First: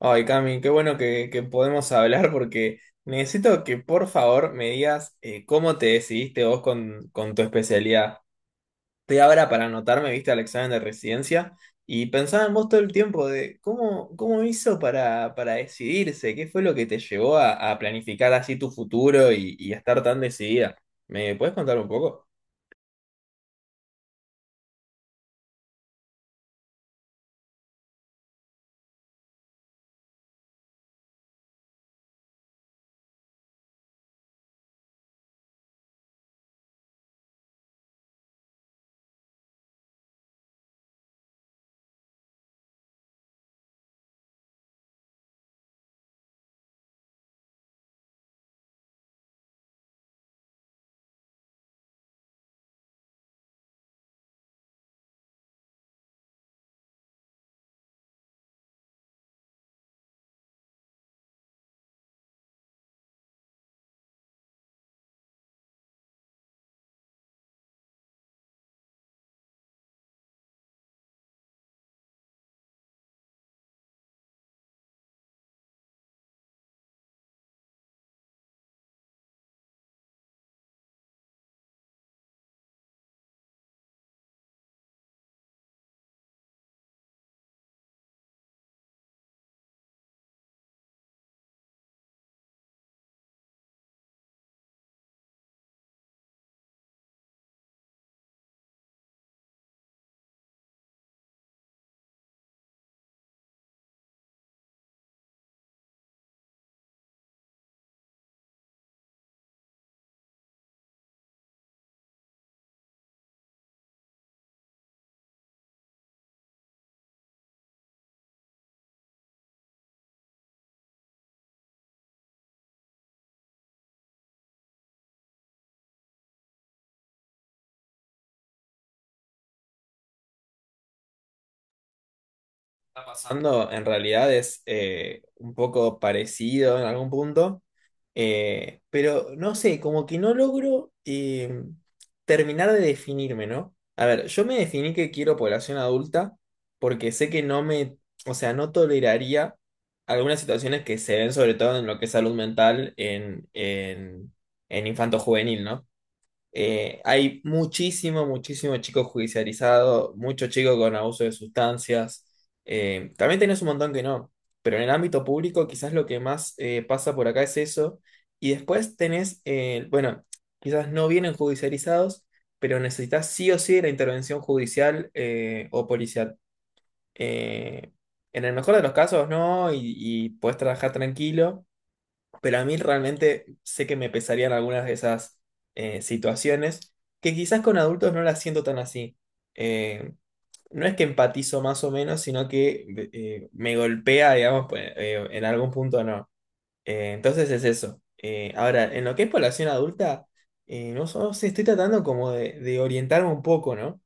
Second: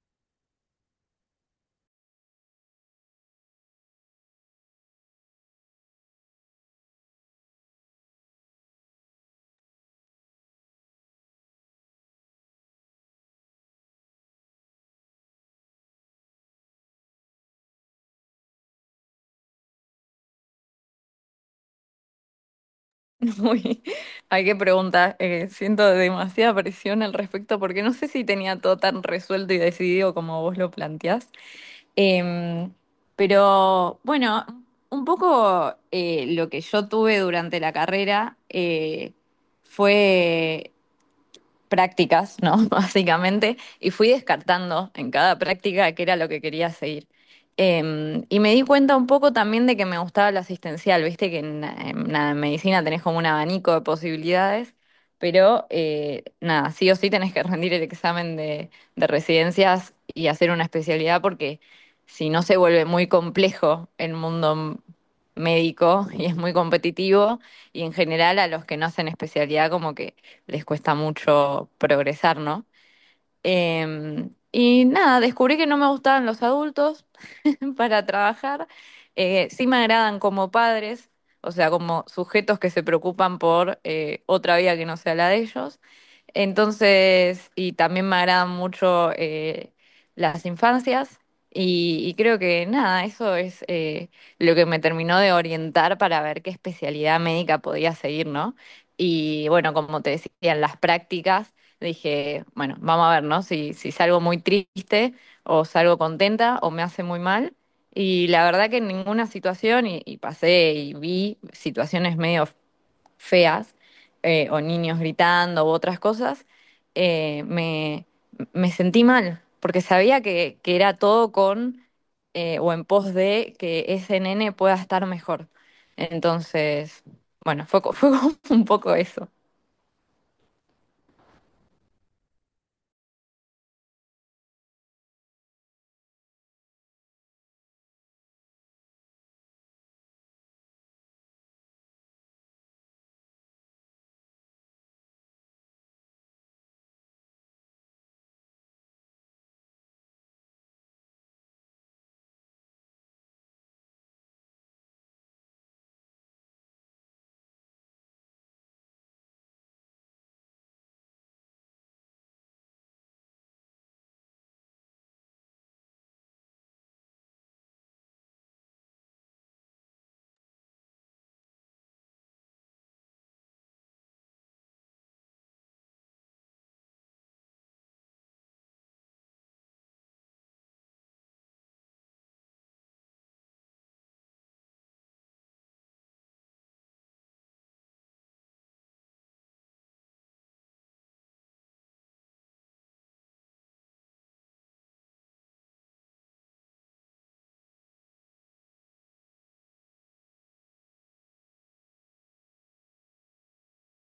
Ay, Cami, qué bueno que podemos hablar porque necesito que por favor me digas cómo te decidiste vos con tu especialidad. Estoy ahora para anotarme, viste, al examen de residencia y pensaba en vos todo el tiempo de cómo hizo para decidirse, qué fue lo que te llevó a planificar así tu futuro y a estar tan decidida. ¿Me puedes contar un poco? Uy, hay que preguntar. Siento demasiada presión al respecto porque no sé si tenía todo tan resuelto y decidido como vos lo planteás. Em, pero bueno, un poco lo que yo tuve durante la carrera fue prácticas, ¿no? Básicamente, y fui descartando en cada práctica qué era lo que quería seguir. Y me di cuenta un poco también de que me gustaba lo asistencial, viste que en la medicina tenés como un abanico de posibilidades, pero nada, sí o sí tenés que rendir el examen de residencias y hacer una especialidad porque si no se vuelve muy complejo el mundo médico y es muy competitivo y en general a los que no hacen especialidad como que les cuesta mucho progresar, ¿no? Y nada, descubrí que no me gustaban los adultos. Para trabajar. Sí me agradan como padres, o sea, como sujetos que se preocupan por otra vida que no sea la de ellos. Entonces, y también me agradan mucho las infancias y creo que nada, eso es lo que me terminó de orientar para ver qué especialidad médica podía seguir, ¿no? Y bueno, como te decía en las prácticas, dije, bueno, vamos a ver, ¿no? Si salgo muy triste o salgo contenta o me hace muy mal. Y la verdad que en ninguna situación, y pasé y vi situaciones medio feas, o niños gritando u otras cosas, eh, me, me sentí mal, porque sabía que era todo con o en pos de que ese nene pueda estar mejor. Entonces, bueno, fue como un poco eso. Está pasando en realidad es un poco parecido en algún punto, pero no sé, como que no logro terminar de definirme, ¿no? A ver, yo me definí que quiero población adulta porque sé que o sea, no toleraría algunas situaciones que se ven sobre todo en lo que es salud mental en infanto juvenil, ¿no? Hay muchísimo chico judicializado, mucho chico con abuso de sustancias. También tenés un montón que no, pero en el ámbito público quizás lo que más pasa por acá es eso. Y después tenés, bueno, quizás no vienen judicializados, pero necesitas sí o sí de la intervención judicial o policial. Eh, en el mejor de los casos no, y podés trabajar tranquilo, pero a mí realmente sé que me pesarían algunas de esas situaciones que quizás con adultos no las siento tan así. Eh, no es que empatizo más o menos, sino que me golpea, digamos, pues, en algún punto no. Entonces es eso. Ahora, en lo que es población adulta, no, no sé, estoy tratando como de orientarme un poco, ¿no?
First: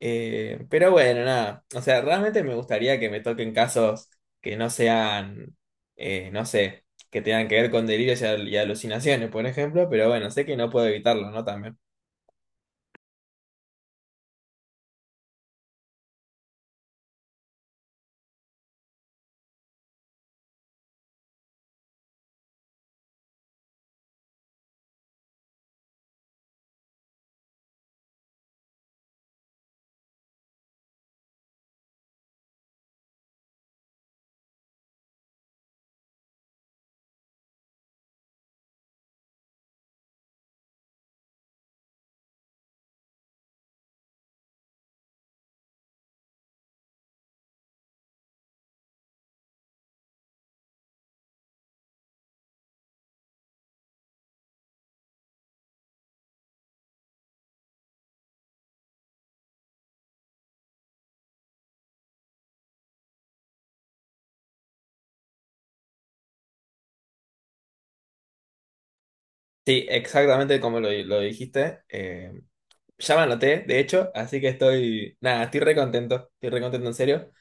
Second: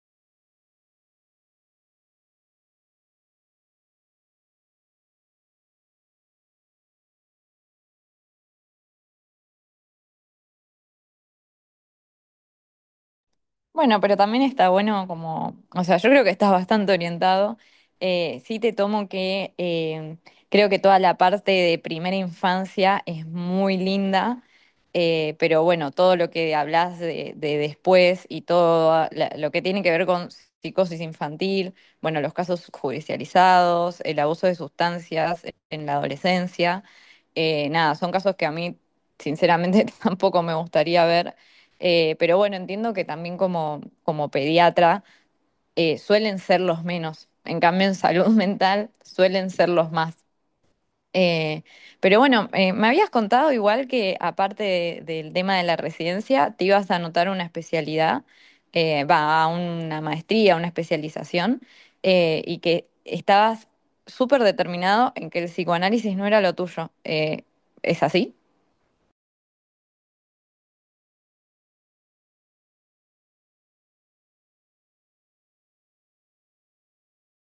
Pero bueno, nada. O sea, realmente me gustaría que me toquen casos que no sean, no sé, que tengan que ver con delirios y alucinaciones, por ejemplo, pero bueno, sé que no puedo evitarlo, ¿no? También. Bueno, pero también está bueno como, o sea, yo creo que estás bastante orientado. Sí te tomo que creo que toda la parte de primera infancia es muy linda, pero bueno, todo lo que hablas de después y todo lo que tiene que ver con psicosis infantil, bueno, los casos judicializados, el abuso de sustancias en la adolescencia, nada, son casos que a mí sinceramente tampoco me gustaría ver. Pero bueno, entiendo que también como, como pediatra suelen ser los menos. En cambio, en salud mental suelen ser los más. Eh, pero bueno, me habías contado igual que aparte del tema de la residencia, te ibas a anotar una especialidad, va, a una maestría, una especialización, y que estabas súper determinado en que el psicoanálisis no era lo tuyo. ¿Es así? Sí, exactamente como lo dijiste. Eh, ya me anoté, de hecho, así que estoy, nada, estoy re contento en serio.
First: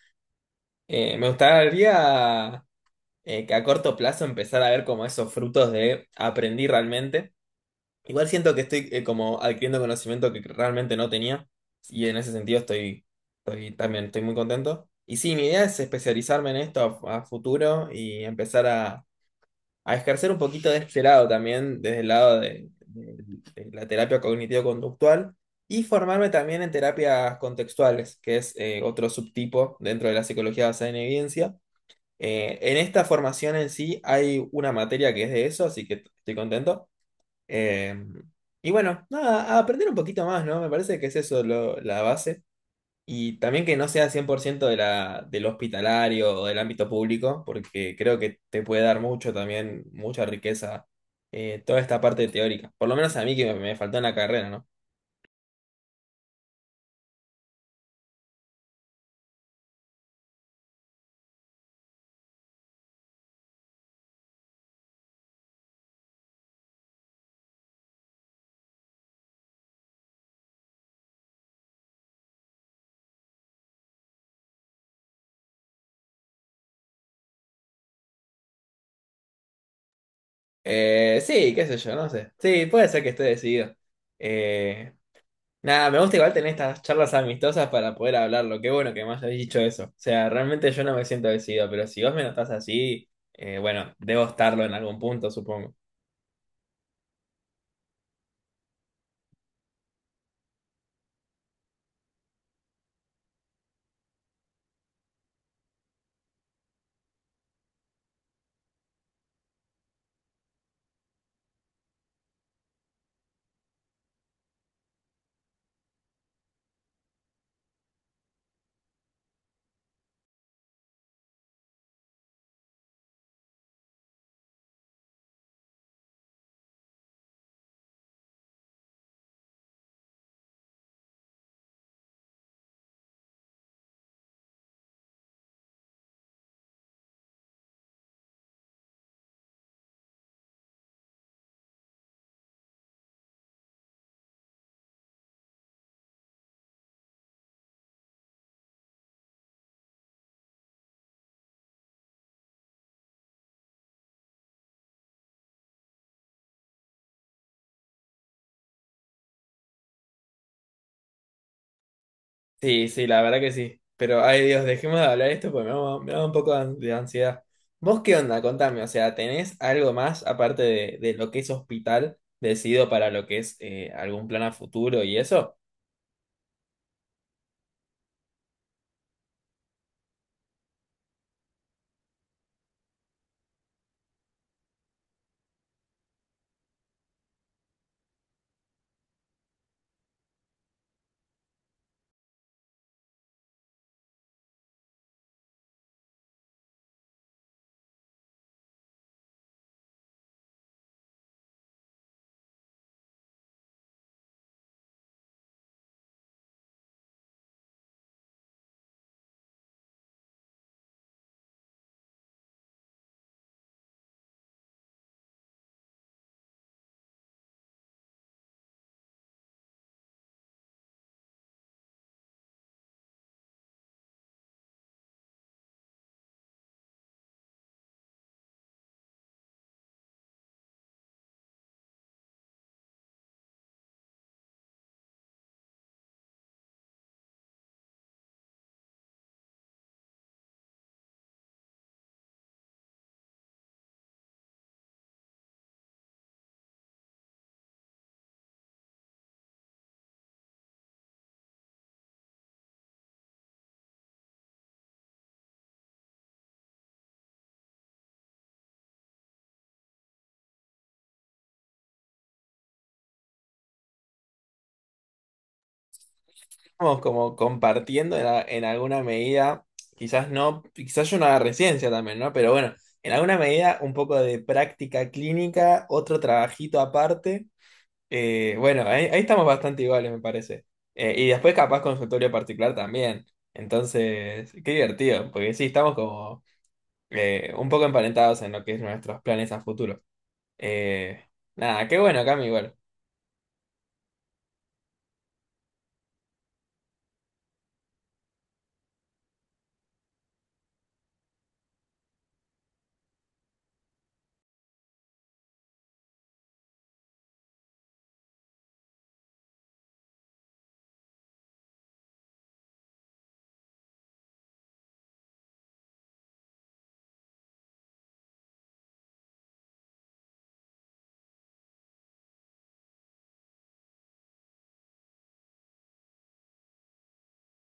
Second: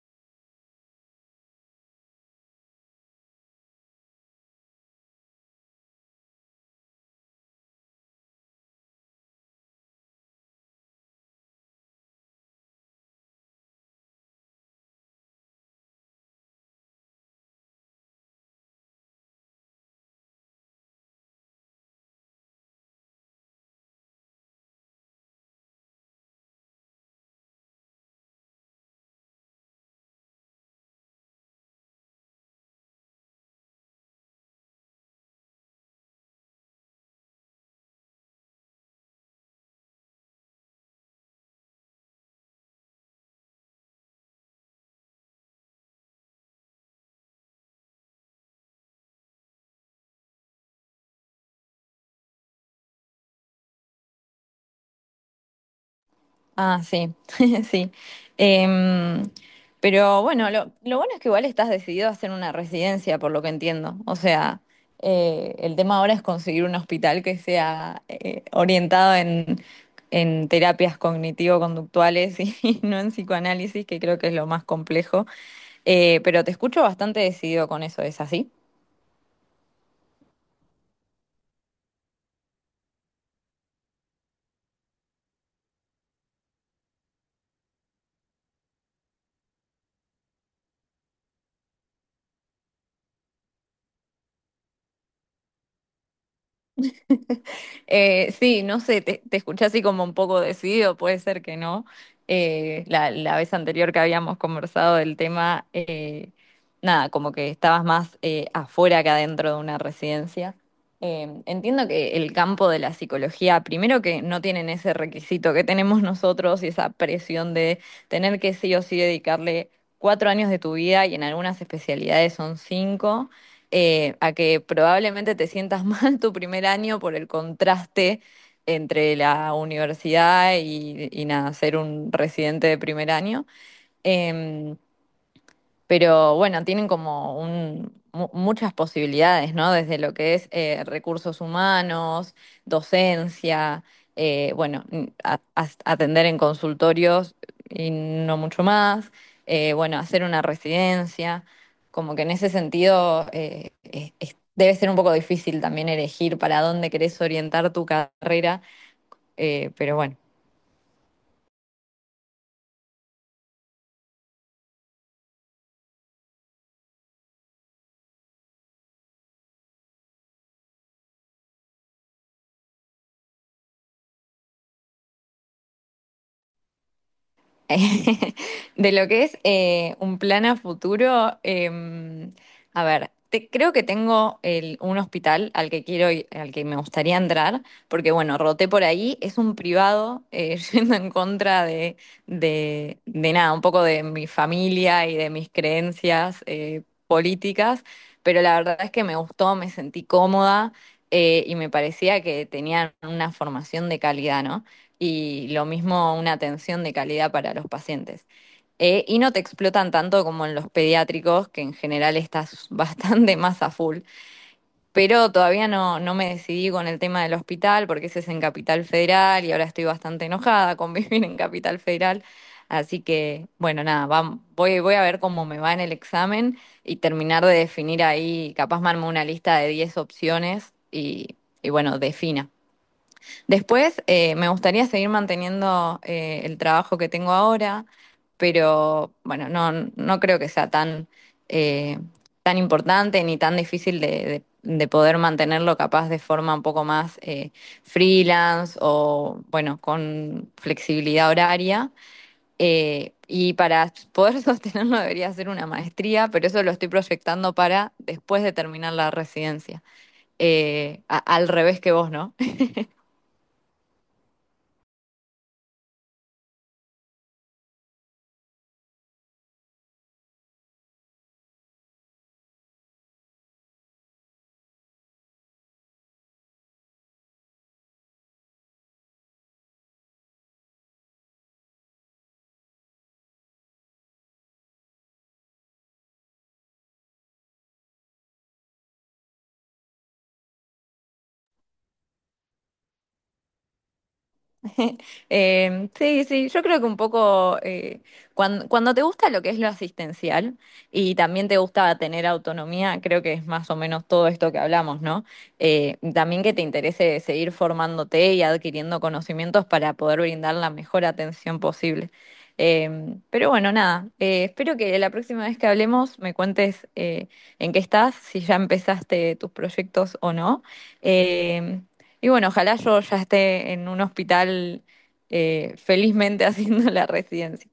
Me gustaría que a corto plazo empezar a ver como esos frutos de aprendí realmente. Igual siento que estoy como adquiriendo conocimiento que realmente no tenía y en ese sentido estoy muy contento. Y sí, mi idea es especializarme en esto a futuro y empezar a ejercer un poquito de este lado también, desde el lado de la terapia cognitivo-conductual. Y formarme también en terapias contextuales, que es otro subtipo dentro de la psicología basada en evidencia, en esta formación en sí hay una materia que es de eso, así que estoy contento. Eh, y bueno, nada, a aprender un poquito más, ¿no? Me parece que es eso lo- la base. Y también que no sea 100% del hospitalario o del ámbito público, porque creo que te puede dar mucho también, mucha riqueza, toda esta parte teórica. Por lo menos a mí que me faltó en la carrera, ¿no? Ah, sí, sí. Em, pero bueno, lo bueno es que igual estás decidido a hacer una residencia, por lo que entiendo. O sea, el tema ahora es conseguir un hospital que sea orientado en terapias cognitivo-conductuales y y no en psicoanálisis, que creo que es lo más complejo. Pero te escucho bastante decidido con eso, ¿es así? Sí, qué sé yo, no sé. Sí, puede ser que esté decidido. Eh, Nada, me gusta igual tener estas charlas amistosas para poder hablarlo. Qué bueno que me hayas dicho eso. O sea, realmente yo no me siento decidido, pero si vos me notás así, bueno, debo estarlo en algún punto, supongo. Sí, no sé, te escuché así como un poco decidido, puede ser que no. La vez anterior que habíamos conversado del tema, nada, como que estabas más afuera que adentro de una residencia. Entiendo que el campo de la psicología, primero que no tienen ese requisito que tenemos nosotros y esa presión de tener que sí o sí dedicarle 4 años de tu vida y en algunas especialidades son 5 a que probablemente te sientas mal tu primer año por el contraste entre la universidad y nada, ser un residente de primer año. Em, pero bueno, tienen como un, muchas posibilidades, ¿no? Desde lo que es recursos humanos, docencia, bueno, atender en consultorios y no mucho más, bueno, hacer una residencia, como que en ese sentido debe ser un poco difícil también elegir para dónde querés orientar tu carrera, pero bueno. Sí, sí, la verdad que sí. Pero, ay Dios, dejemos de hablar esto porque me da un poco de de ansiedad. ¿Vos qué onda? Contame, o sea, ¿tenés algo más aparte de lo que es hospital decidido para lo que es algún plan a futuro y eso? De lo que es un plan a futuro, em, a ver, creo que tengo un hospital al que quiero al que me gustaría entrar, porque bueno, roté por ahí, es un privado, yendo en contra de, de nada, un poco de mi familia y de mis creencias políticas, pero la verdad es que me gustó, me sentí cómoda y me parecía que tenían una formación de calidad, ¿no? Y lo mismo una atención de calidad para los pacientes. Y no te explotan tanto como en los pediátricos, que en general estás bastante más a full. Pero todavía no me decidí con el tema del hospital, porque ese es en Capital Federal y ahora estoy bastante enojada con vivir en Capital Federal. Así que, bueno, nada, voy a ver cómo me va en el examen y terminar de definir ahí, capaz me armo una lista de 10 opciones y bueno, defina. Después, me gustaría seguir manteniendo el trabajo que tengo ahora, pero bueno, no creo que sea tan, eh, tan importante ni tan difícil de, de poder mantenerlo capaz de forma un poco más freelance o bueno, con flexibilidad horaria. Y para poder sostenerlo debería ser una maestría, pero eso lo estoy proyectando para después de terminar la residencia. Al revés que vos, ¿no? Estamos como compartiendo en alguna medida, quizás no, quizás yo no haga residencia también, ¿no? Pero bueno, en alguna medida un poco de práctica clínica, otro trabajito aparte. Bueno, ahí estamos bastante iguales, me parece. Y después capaz consultorio particular también. Entonces, qué divertido, porque sí, estamos como un poco emparentados en lo que es nuestros planes a futuro. Eh, nada, qué bueno, Cami, igual. Sí, sí, yo creo que un poco cuando te gusta lo que es lo asistencial y también te gusta tener autonomía, creo que es más o menos todo esto que hablamos, ¿no? También que te interese seguir formándote y adquiriendo conocimientos para poder brindar la mejor atención posible. Em, pero bueno, nada, espero que la próxima vez que hablemos me cuentes en qué estás, si ya empezaste tus proyectos o no. Em, y bueno, ojalá yo ya esté en un hospital felizmente haciendo la residencia.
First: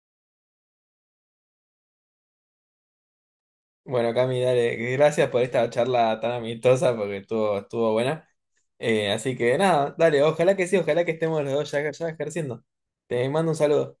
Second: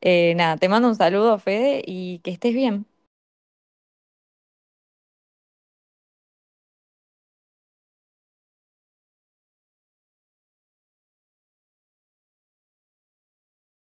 Nada, te mando un saludo, Fede, y que estés bien. Bueno, Cami, dale, gracias por esta charla tan amistosa porque estuvo buena. Así que nada, dale, ojalá que sí, ojalá que estemos los dos ya ejerciendo. Te mando un saludo.